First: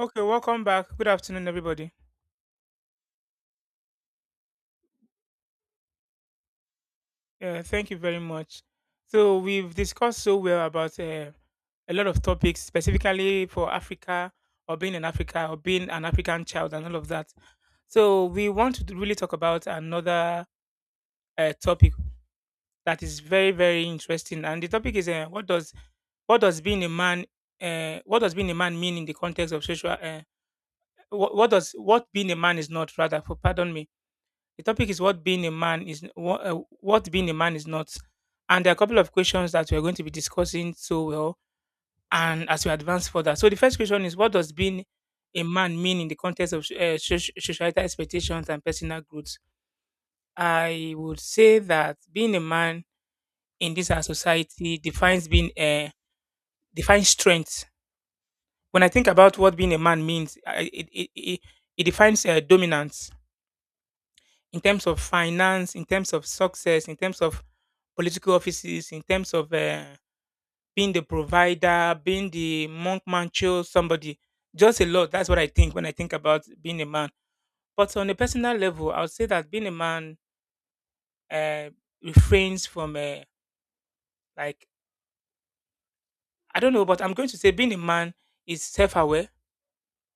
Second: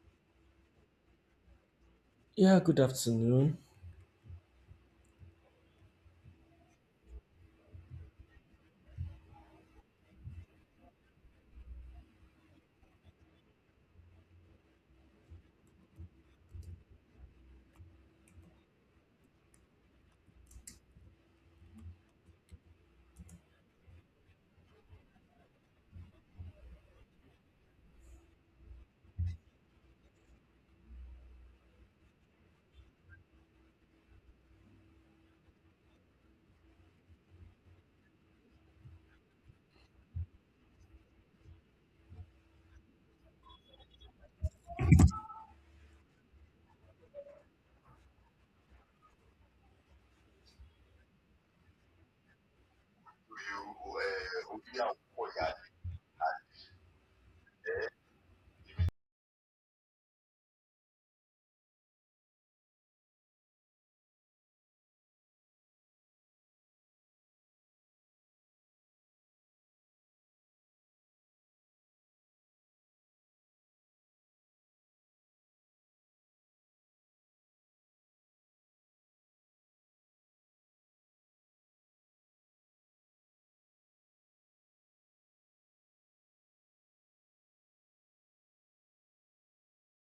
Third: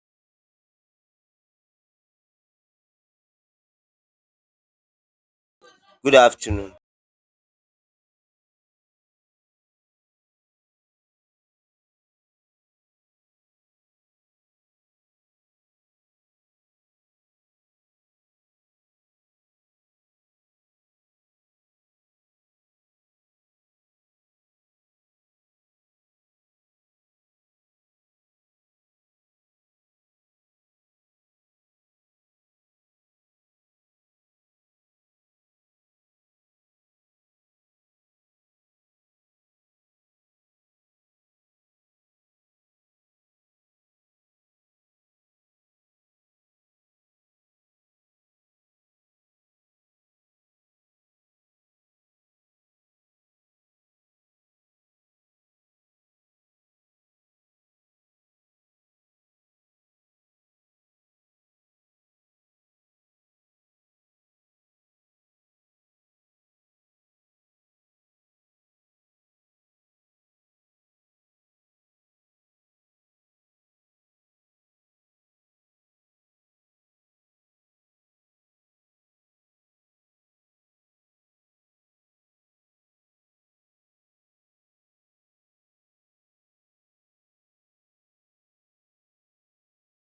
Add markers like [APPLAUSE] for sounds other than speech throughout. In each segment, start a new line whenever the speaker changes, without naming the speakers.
Okay, welcome back. Good afternoon, everybody.
Yeah, good afternoon.
Good afternoon.
Thank you very much. So we've discussed so well about a lot of topics, specifically for Africa or being in Africa or being an African child and all of that. So we want to really talk about another topic that is very, very interesting. And the topic is what does being a man what does being a man mean in the context of social what being a man is not rather for pardon me. The topic is what being a man is what being a man is not, and there are a couple of questions that we are going to be discussing so well, and as we advance further. So the first question is, what does being a man mean in the context of societal expectations and personal growth? I would say that being a man in this our society defines being defines strength. When I think about what being a man means, it defines dominance in terms of finance, in terms of success, in terms of political offices, in terms of being the provider, being the monk mancho, somebody. Just a lot. That's what I think when I think about being a man. But on a personal level, I would say that being a man uh, refrains from like I don't know, but I'm going to say being a man is self-aware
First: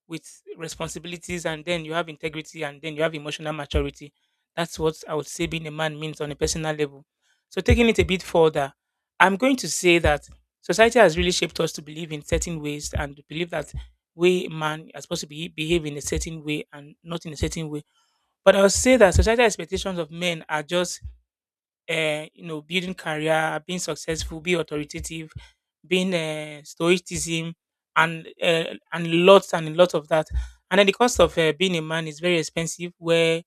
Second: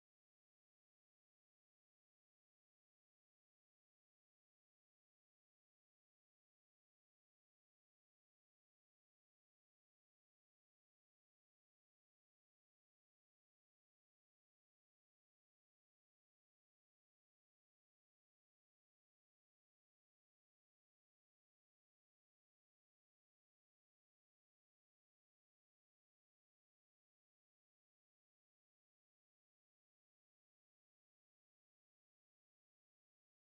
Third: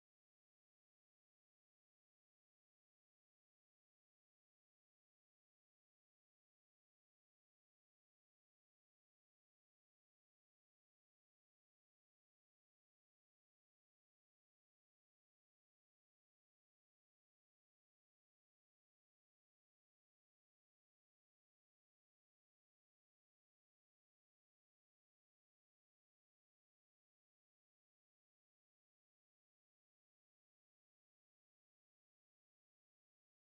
with responsibilities and then you have integrity and then you have emotional maturity. That's what I would say being a man means on a personal level. So taking it a bit further, I'm going to say that society has really shaped us to believe in certain ways and to believe that way man are supposed to be behave in a certain way and not in a certain way. But I would say that societal expectations of men are just you know, building career, being successful, be authoritative, being stoicism, and uh, and lots of that. And then the cost of being a man is very expensive, where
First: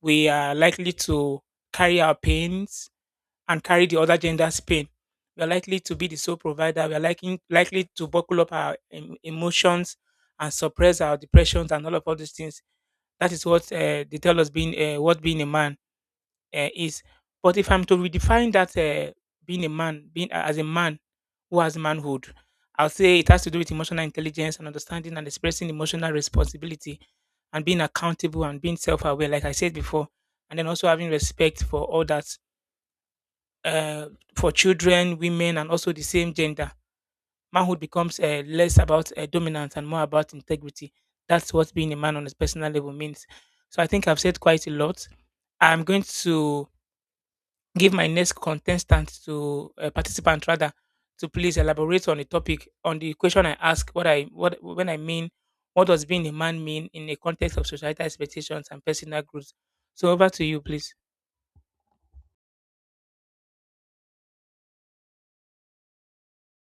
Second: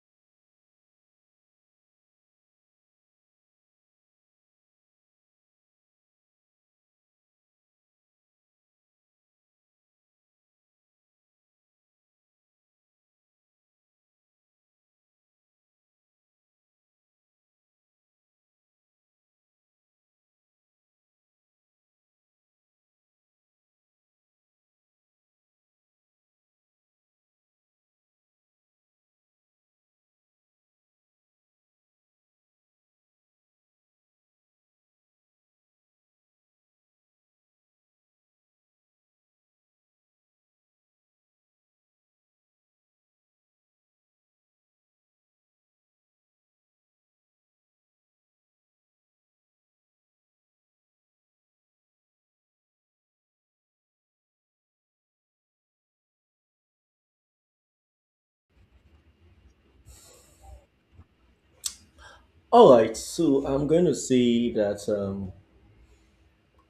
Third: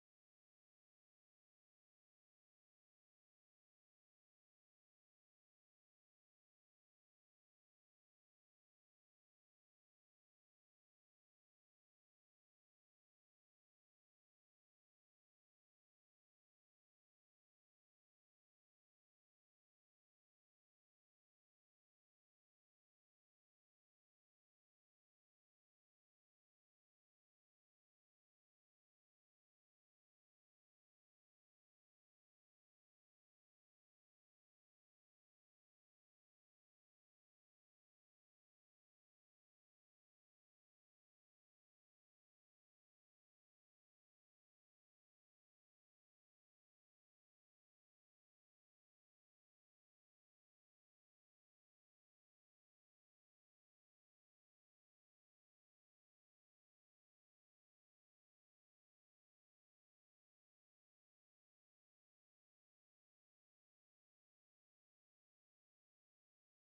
we are likely to carry our pains and carry the other gender's pain. We are likely to be the sole provider. We are likely to buckle up our emotions and suppress our depressions and all these things. That is what they tell us being what being a man is. But if I'm to redefine that, being a man, being as a man who has manhood, I'll say it has to do with emotional intelligence and understanding and expressing emotional responsibility and being accountable and being self-aware, like I said before, and then also having respect for all that uh, for children, women, and also the same gender. Manhood becomes less about dominance and more about integrity. That's what being a man on a personal level means. So I think I've said quite a lot. I'm going to give my next contestant to participant rather to please elaborate on the topic on the question I ask what I what when I mean What does being a man mean in the context of societal expectations and personal growth? So over to you, please.
So I'm going to say that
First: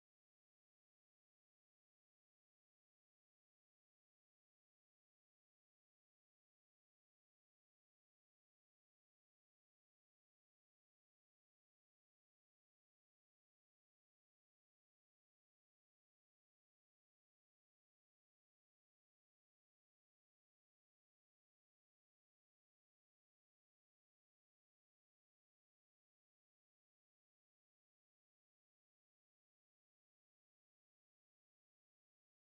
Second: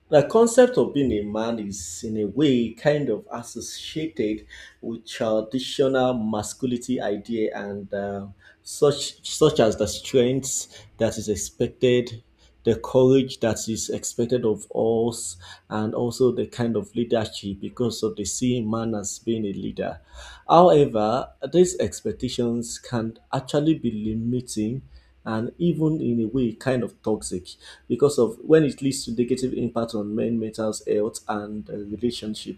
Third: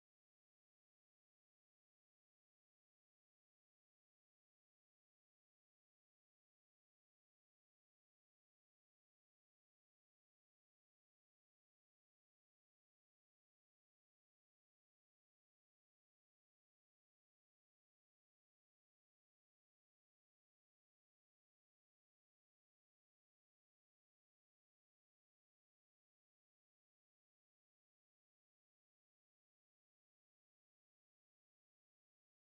the concept of being a man is, in a way, kind of associated with traditional masculinity idea and such as the strength that is expected, the courage that is expected of us, and also the kind of leadership because of the seeing man as being a leader. However, these expectations can actually be limiting and even in a way kind of toxic because of when it leads to negative impact on men mental health and relationship.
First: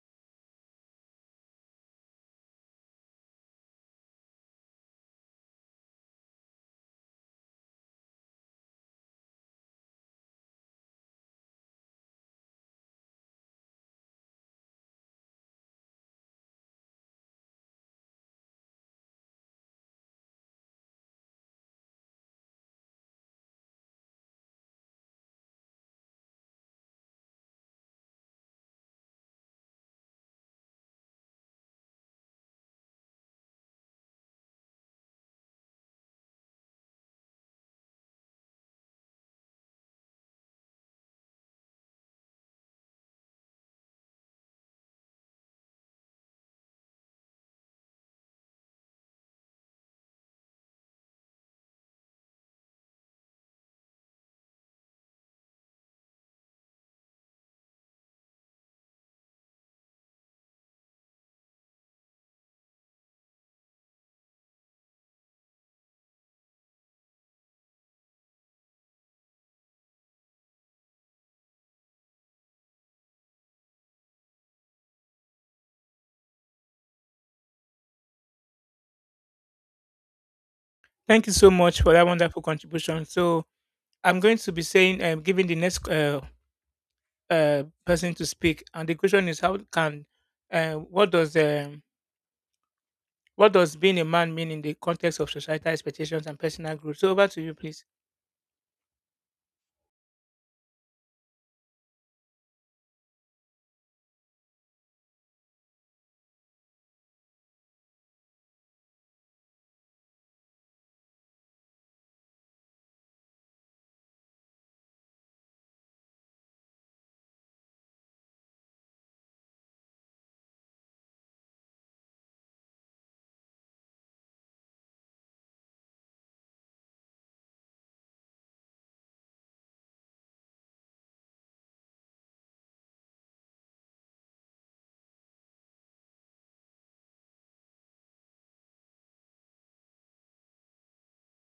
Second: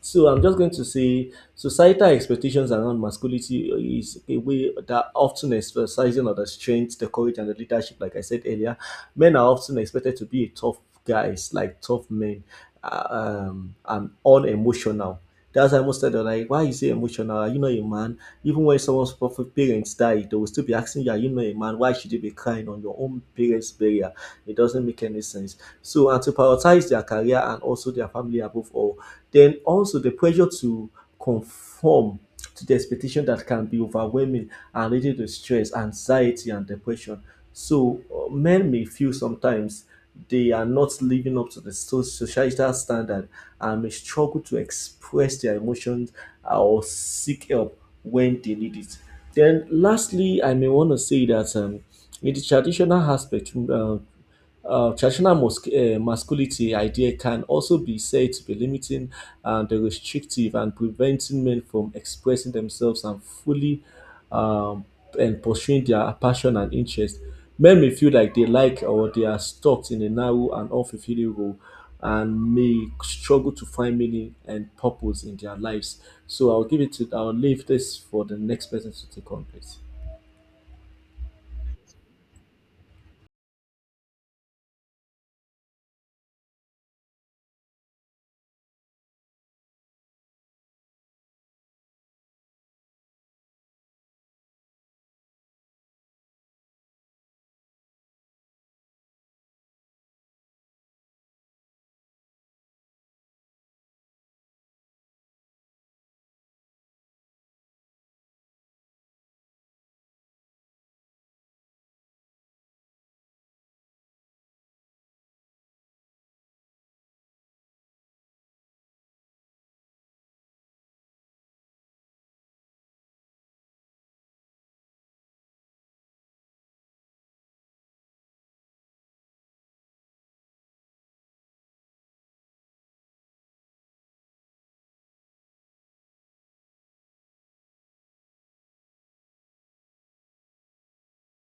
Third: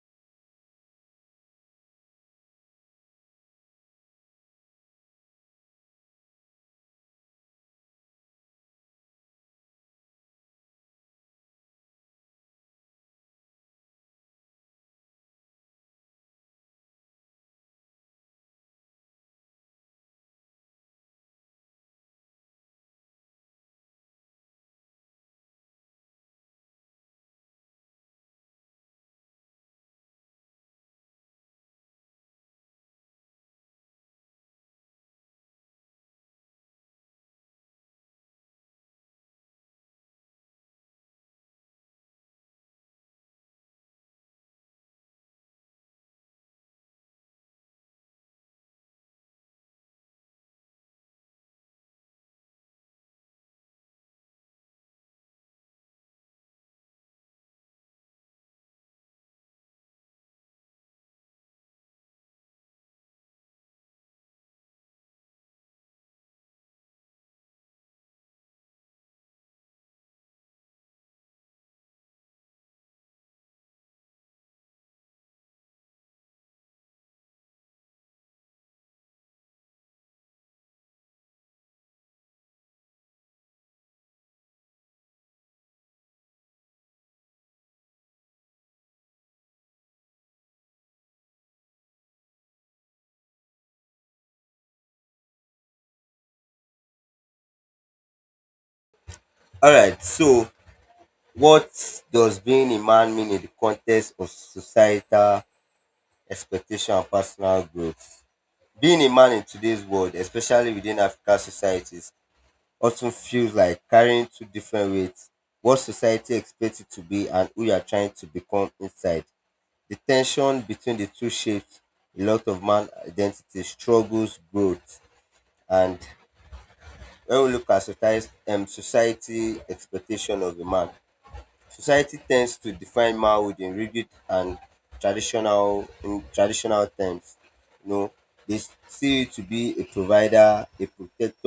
So I'm just going to say societal expectations around masculinity is a way that often exercising on the strength, the courage, and the leadership, like I said earlier. Men are often expected to be a tough guys, like tough men, and unemotional. That's why most said they're like, why you say emotional? Are you not a man? Even when someone's proper parents die, they will still be asking you, are you not a man? Why should you be crying on your own parents' burial? It doesn't make any sense. So, and to prioritize their career and also their family above all, then also the pressure to conform to the expectation that can be overwhelming and leading to stress, anxiety, and depression. So men may feel sometimes they are not living up to the societal standard and may struggle to express their emotions or seek help when they need it. Then, lastly, I may want to say that in the traditional aspect, traditional masculinity idea can also be said to be limiting and restrictive and preventing men from expressing themselves and fully um, and pursuing their passion and interest. Men may feel like they like or they are stuck in a narrow and unfulfilling role and may struggle to find meaning and purpose in their lives. So I'll give it to I'll leave this for the next person to take on, please.
Thank you so much for that wonderful contribution. So I'm going to be saying giving the next person to speak, and the question is how can uh, what does um, what does being a man mean in the context of societal expectations and personal growth? So over to you, please.
All right. So, what does being a man mean in the context of societal expectation and personal growth? Being a man in today's world, especially within African societies, often feels like carrying two different weights: what society expects it to be and who you are trying to become inside. The tension between the two shapes a lot of man identity, struggles, growth, and when we look at society, society expectation of a man. Society tends to define manhood in rigid and traditional terms. You know, they see you to be a provider, a protector,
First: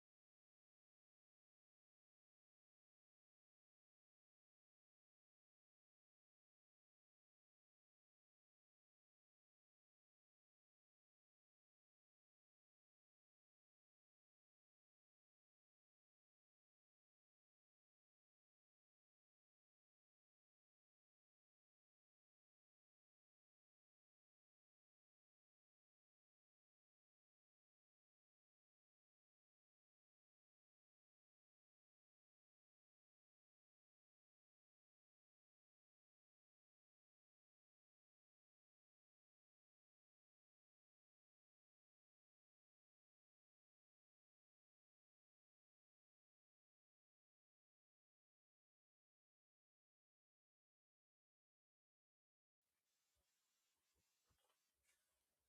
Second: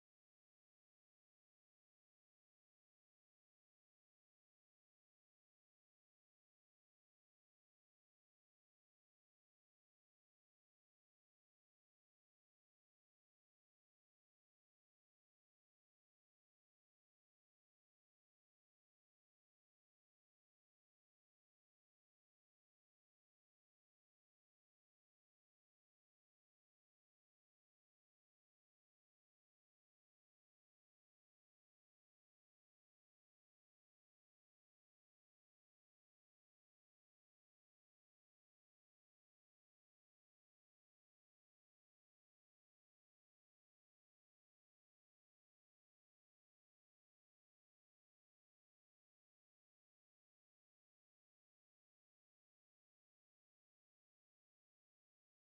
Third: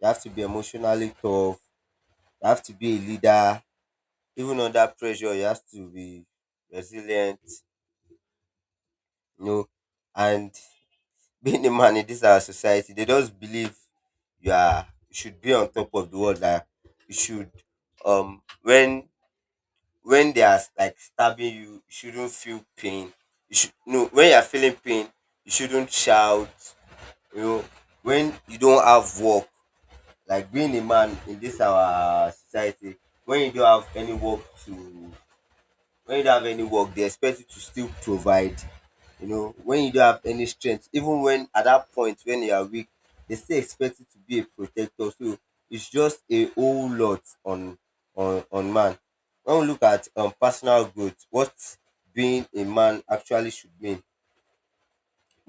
you have to be emotionally tough, you have to be a leader, even under pressure you have to be resilient, you know. And [LAUGHS] being a man in this our society, they just believe you should be on top of the world, that you should um when when they are like stabbing you, you shouldn't feel pain. You should no When you are feeling pain, you shouldn't shout. You know, when you don't have work, like being a man in this our society, when you don't have any work to when you don't have any work, they expect you to still provide. You know, when you don't have any strength, even when at that point when you are weak, they still expect you to be a protector. So it's just a whole lot on man. When we look at personal growth, what being a man actually should mean:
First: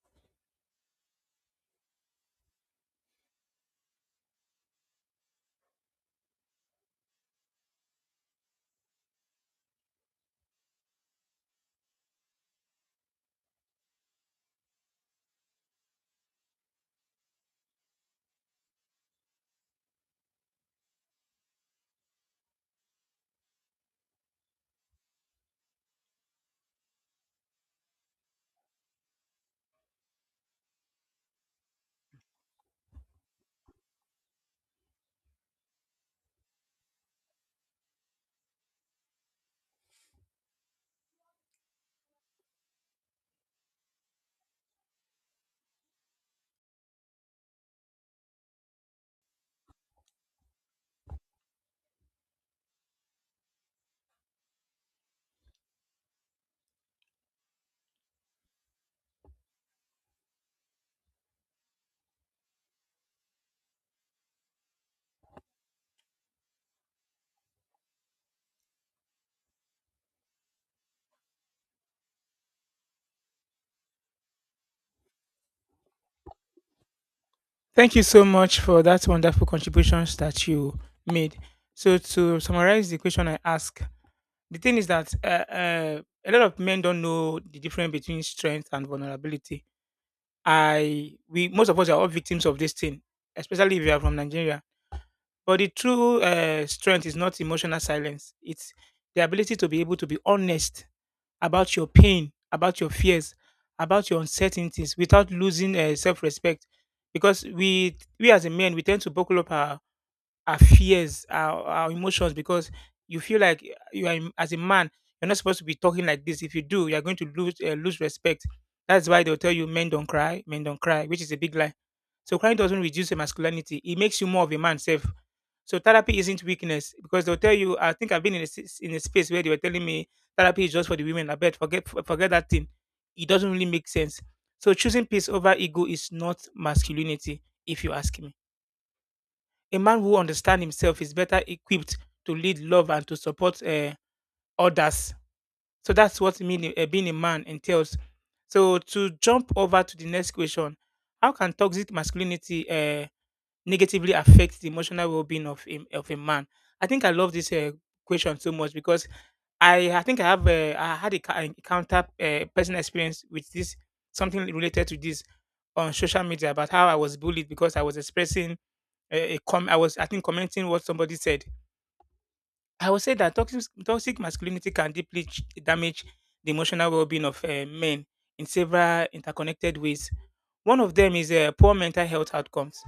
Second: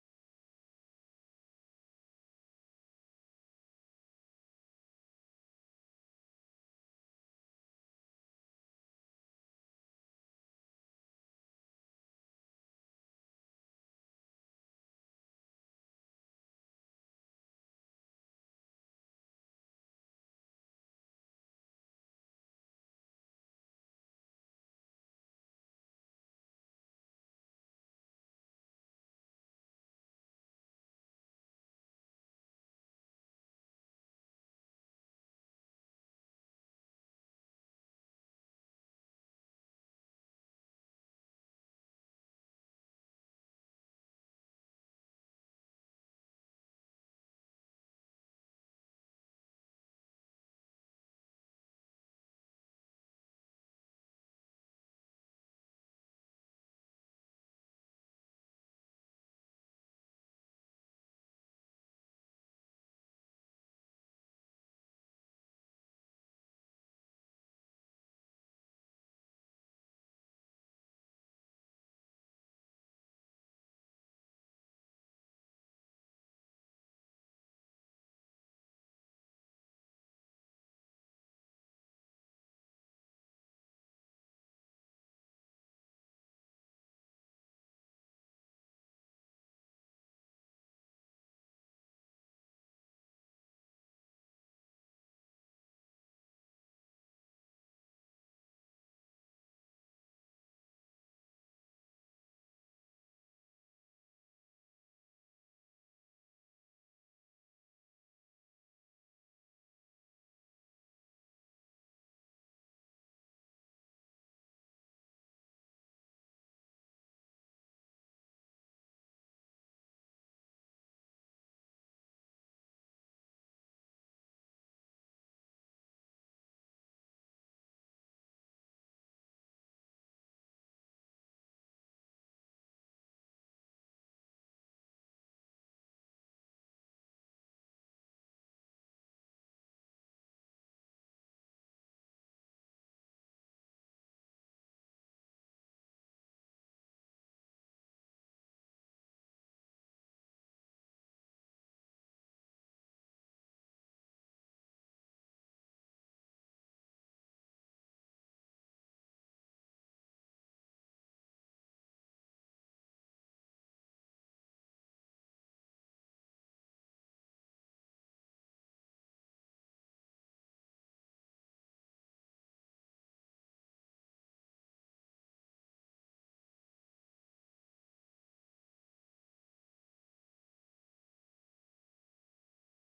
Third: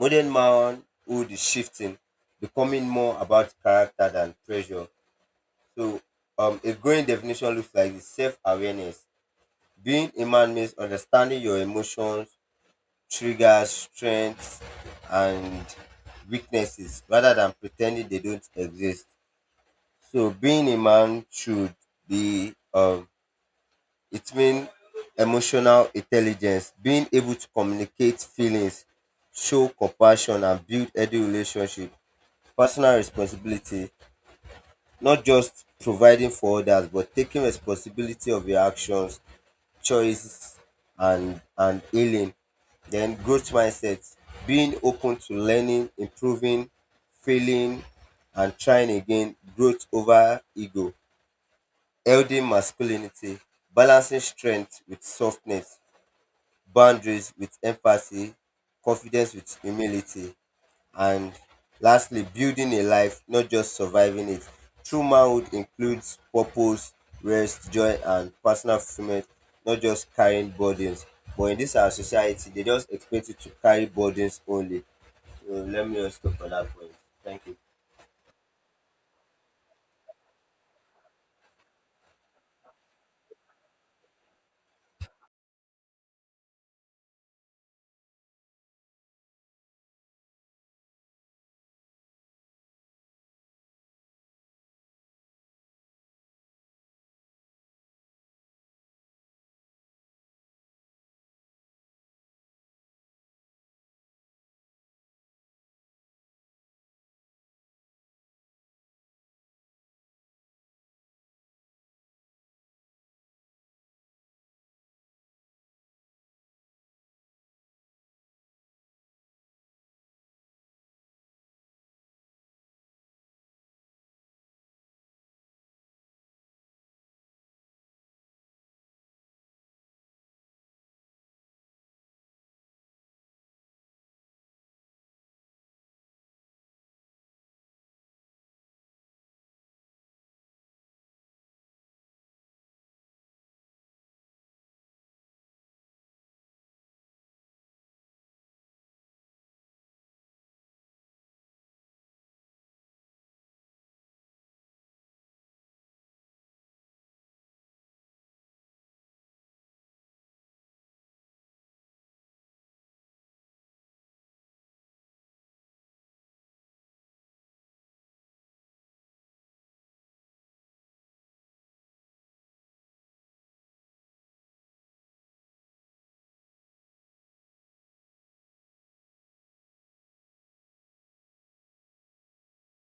modern manhood is shifting, becoming more about character than pressure. So a growing definition looks like this. Self-awareness: being a man means understanding your emotions, triggers, strengths, and weaknesses rather than pretending they don't exist. So being a man should be, it means emotional intelligence, being able to communicate feelings, show compassion, and build healthy relationship. Personal responsibility: not just providing for others, but taking responsibility of your actions, choice, and healing. Then growth mindset: being open to learning, improving, failing, and trying again. Growth over ego. Healthy masculinity: balancing strength with softness, boundaries with empathy, confidence with humility. And lastly, building a life, not just surviving it. True manhood includes purpose, rest, joy, and personal fulfillment, not just carrying burdens. But in this our society, they just expect you to carry burdens only. So let me just stop at that point. Thank you.
Thank you so much for that wonderful contributions that you made. So to summarize the question I asked, the thing is that a lot of men don't know the difference between strength and vulnerability. I we most of us are all victims of this thing, especially if you are from Nigeria. But the true strength is not emotional silence; it's the ability to be able to be honest about your pain, about your fears, about your uncertainties without losing self-respect. Because we as a man we tend to buckle up our fears, our emotions because you feel like you are as a man you're not supposed to be talking like this. If you do, you're going to lose lose respect. That's why they'll tell you men don't cry, which is a big lie. So crying doesn't reduce your masculinity; it makes you more of a man, self. So therapy isn't weakness because they'll tell you. I think I've been in in a space where they were telling me therapy is just for the women. I bet forget that thing. It doesn't really make sense. So choosing peace over ego is not masculinity, if you ask me. A man who understands himself is better equipped to lead love and to support others. So that's what meaning, being a man entails. So to jump over to the next question, how can toxic masculinity negatively affect the emotional well-being of of a man? I think I love this question so much because I think I have I had a counter personal experience with this, something related to this on social media about how I was bullied because I was expressing a com I was I think commenting what somebody said. I would say that toxic masculinity can deeply damage the emotional well-being of men in several interconnected ways. One of them is poor mental health outcomes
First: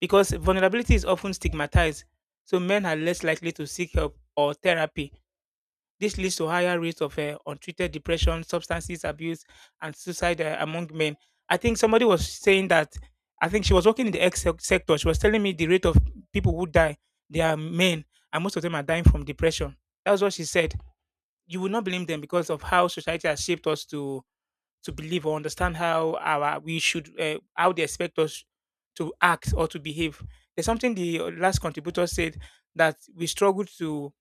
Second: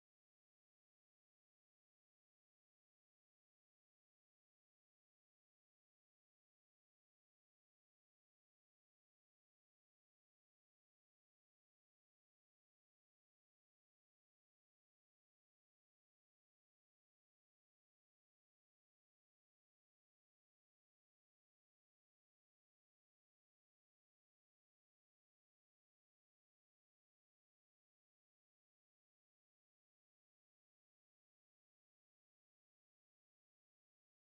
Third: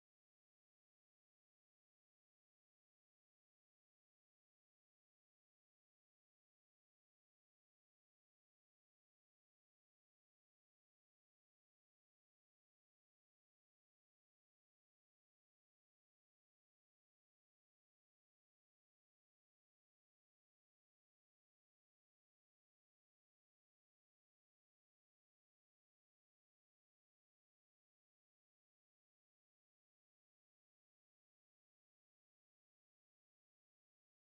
because vulnerability is often stigmatized, so men are less likely to seek help or therapy. This leads to higher rates of untreated depression, substances abuse, and suicide among men. I think somebody was saying that. I think she was working in the X sector. She was telling me the rate of people who die, they are men, and most of them are dying from depression. That's what she said. You will not blame them because of how society has shaped us to believe or understand how our we should how they expect us to act or to behave. There's something the last contributor said that we struggle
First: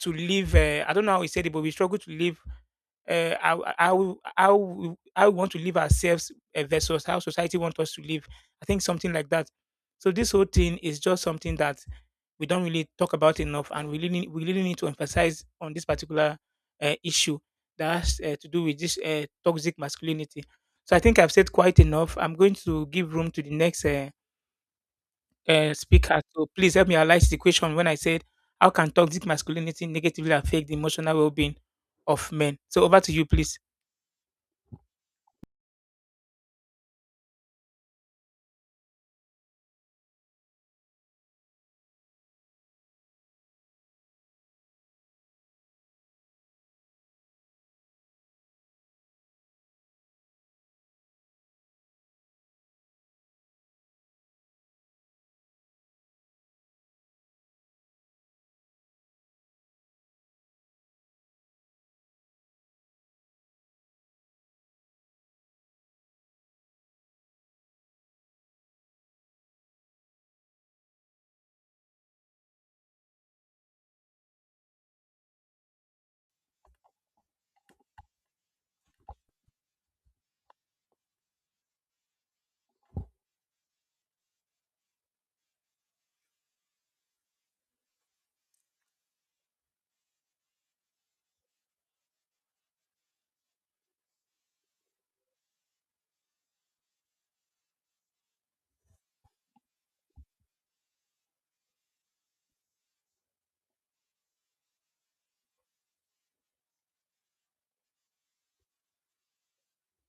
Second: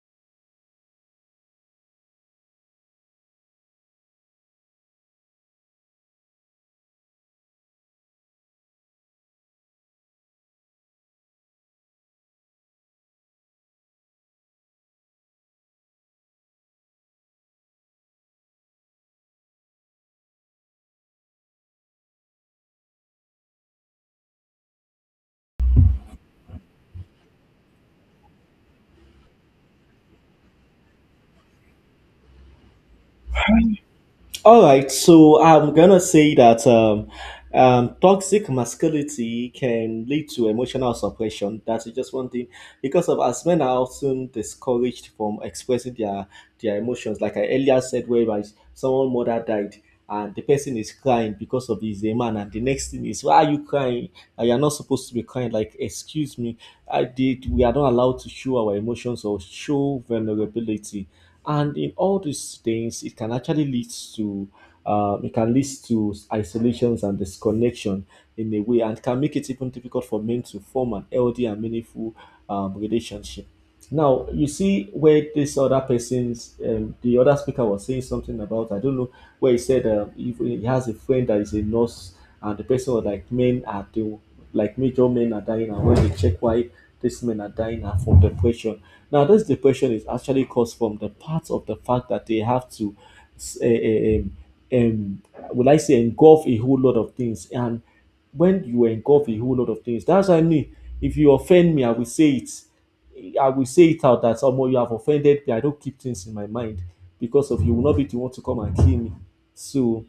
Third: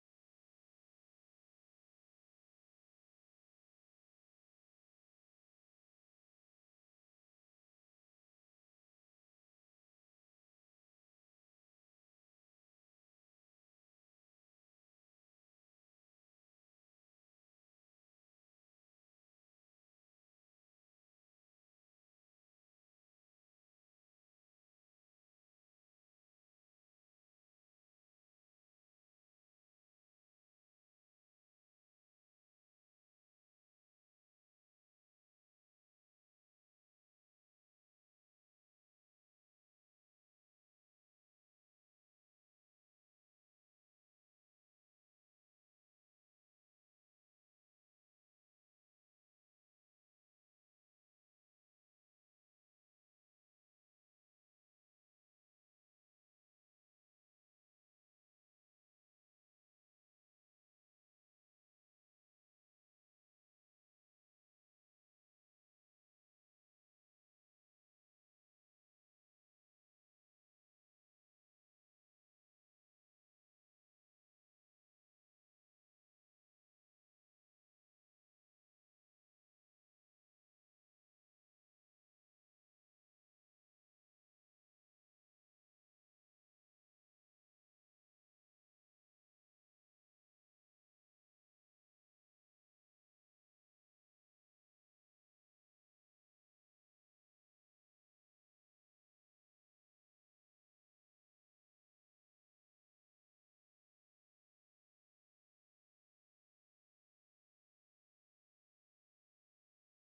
to live. I don't know how he said it, but we struggle to live uh, how, how how how we want to live ourselves versus how society wants us to live. I think something like that. So this whole thing is just something that we don't really talk about enough, and we really need to emphasize on this particular issue that has to do with this toxic masculinity. So I think I've said quite enough. I'm going to give room to the next speaker. So please help me analyze the question when I said how can toxic masculinity negatively affect the emotional well-being of men? So over to you, please.
So I'm gonna say that toxic masculinity can lead to emotional suppression. That's just one thing, because of as men are often discouraged from expressing their emotions. Like I earlier said, whereby someone mother died and the person is crying because of his a man, and the next thing is, why are you crying? You are not supposed to be crying. Like, excuse me, I did. We are not allowed to show our emotions or show vulnerability, and in all these things it can actually lead to it can lead to isolations and disconnection in a way, and can make it even difficult for men to form an healthy and meaningful relationship. Now you see where this other person's, the other speaker was saying something about, I don't know where he said, if he has a friend that is a nurse and the person was like, men are the, like, major men are dying, and when they check why these men are dying are from depression. Now, this depression is actually caused from the part of the fact that they have to, um, um, would I say, engulf a whole lot of things. And when you engulf a whole lot of things, that's what I mean. If you offend me, I will say it. I will say it out that someone, you have offended me. I don't keep things in my mind because of you will not be the one to come and kill me. So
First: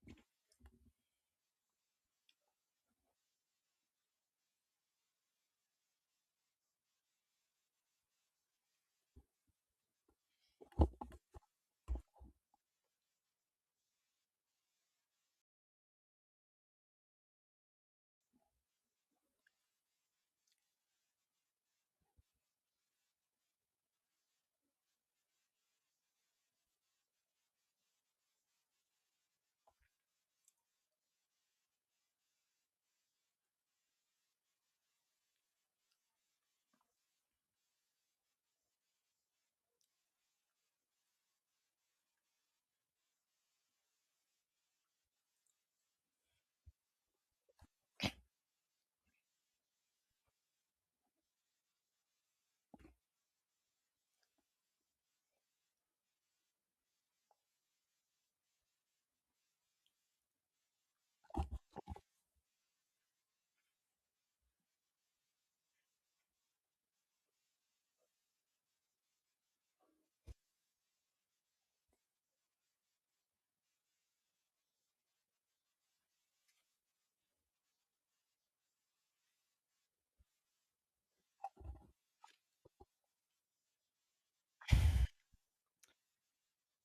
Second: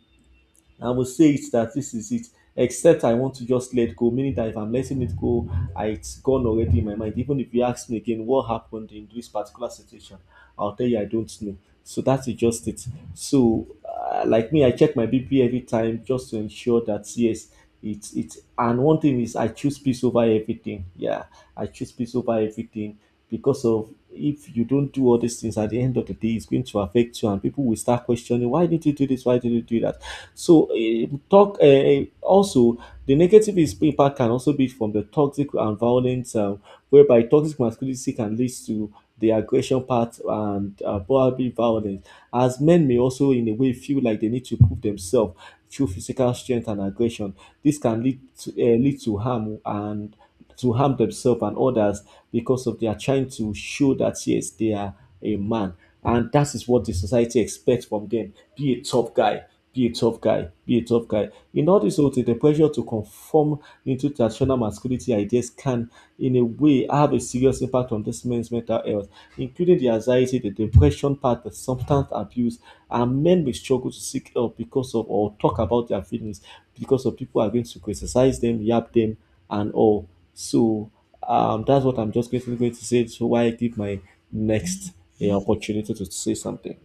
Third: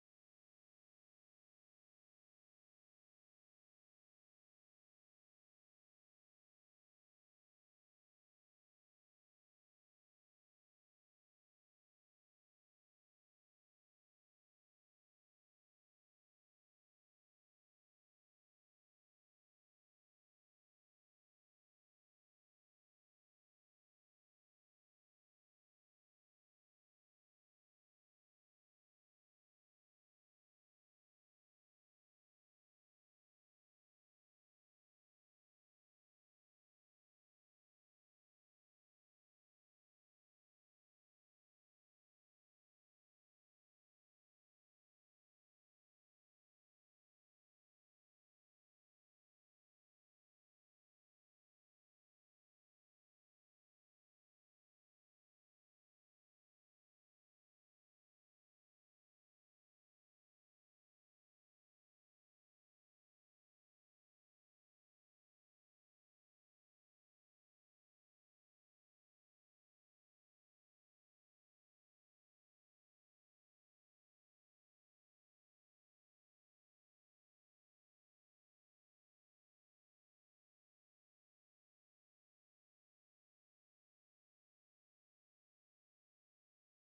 I will say it that this is it. Except I want to just let go, meaning that if I'm letting it go, it's gone already in my mind. Even if you ask me again what happened in this particular situation, I'll tell you I don't know. So that's just it. So, like me, I check my BP every time just to ensure that yes, it's. And one thing is, I choose peace over everything. Yeah, I choose peace over everything, because of if you don't do all these things at the end of the day, it's going to affect you, and people will start questioning, why did you do this? Why did you do that? So, also the negative is impact can also be from the toxic and violent, whereby toxic masculinity can lead to the aggression part and probably violence. As men may also, in a way, feel like they need to prove themselves through physical strength and aggression. This can lead to, lead to harm and to harm themselves and others because of they are trying to show that yes, they are a man, and that is what the society expects from them. Be a tough guy, be a tough guy, be a tough guy. In all this whole thing, the pressure to conform into traditional masculinity ideas can, in a way, have a serious impact on this man's mental health, including the anxiety, the depression part, the substance abuse, and men may struggle to seek help because of or talk about their feelings because of people are going to criticize them, yap them, and all. So that's what I'm just going to say. So why I give my next opportunity to say something.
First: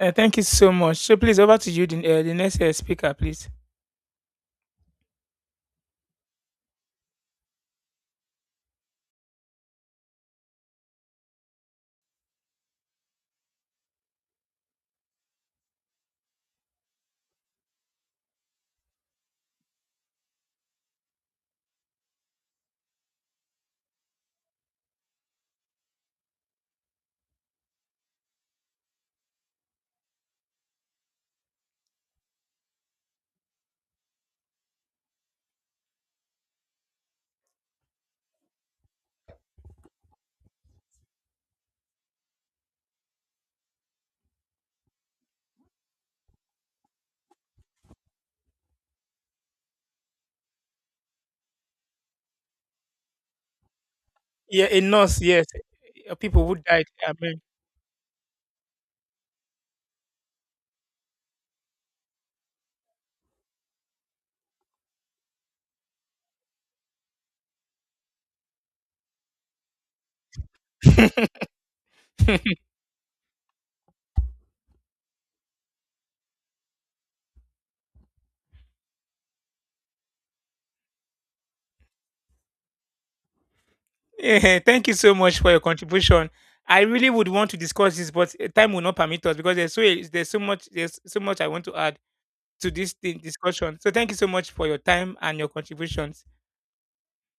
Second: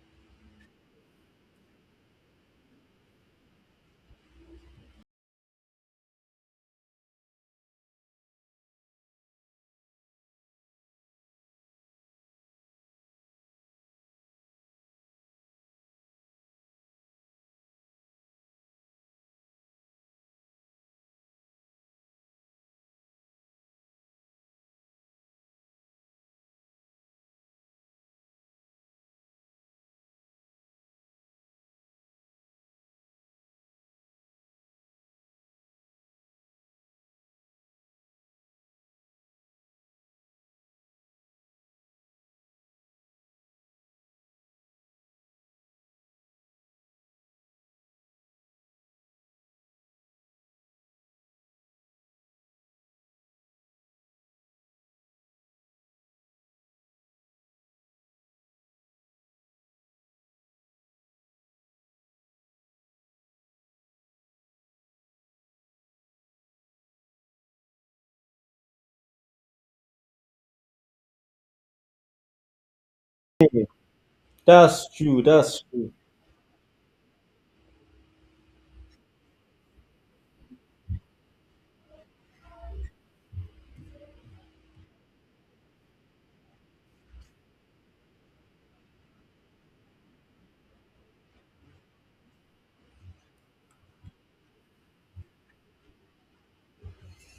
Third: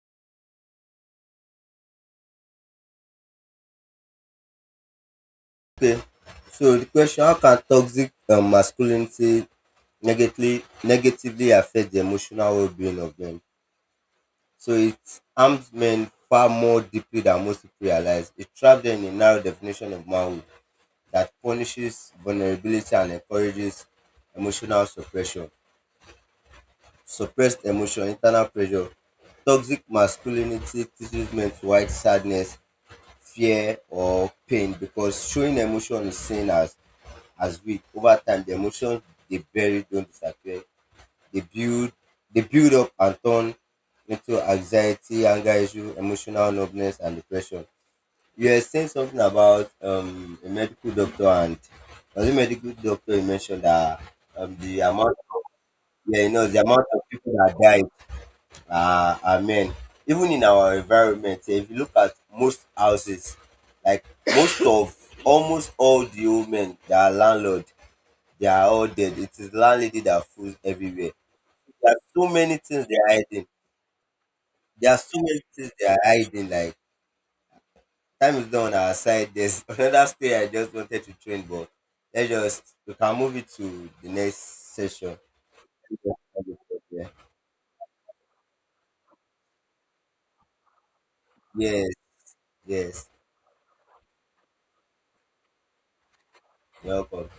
Thank you so much. So please over to you, the next speaker, please.
Okay. So the question: how can toxic masculinity negatively affect the emotional well-being of men? So it harmed men far more deeply than most people realize. It trapped them in a narrow definition of manhood that punishes vulnerability and encourages emotional suppression. Suppressed emotion, internal pressure. Toxic masculinity teaches men to hide sadness, fear, or pain because showing emotion is seen as weak. Over time, the emotions they bury don't disappear. They build they build up and turn into anxiety, anger issue, emotional numbness, and depression. You were saying something about a medical doctor, and as a medical doctor, you mentioned that
Yeah, a
the amount,
nurse,
of,
yes.
yeah, you
People
know,
who
the
died.
amount of people
Amen.
that died are men. Even in our environment, if you look at most houses, like most of almost all the old men that are landlord, they are all dead. It is landlady that fools everywhere.
[LAUGHS]
There are so many things they are hiding.
That's
There are so
true.
many
That's
things they
true.
are hiding. Like time is not on our side. There's [LAUGHS] another story I just wanted to train, but let's just we can move it to the next
Yeah, thank you so
session.
much for your contribution. I
Yeah.
really would want to discuss this, but time will not permit us because there's so much I want to
Yes,
add. To this
yes.
discussion. So thank you so much for your time and your contributions.
You're welcome.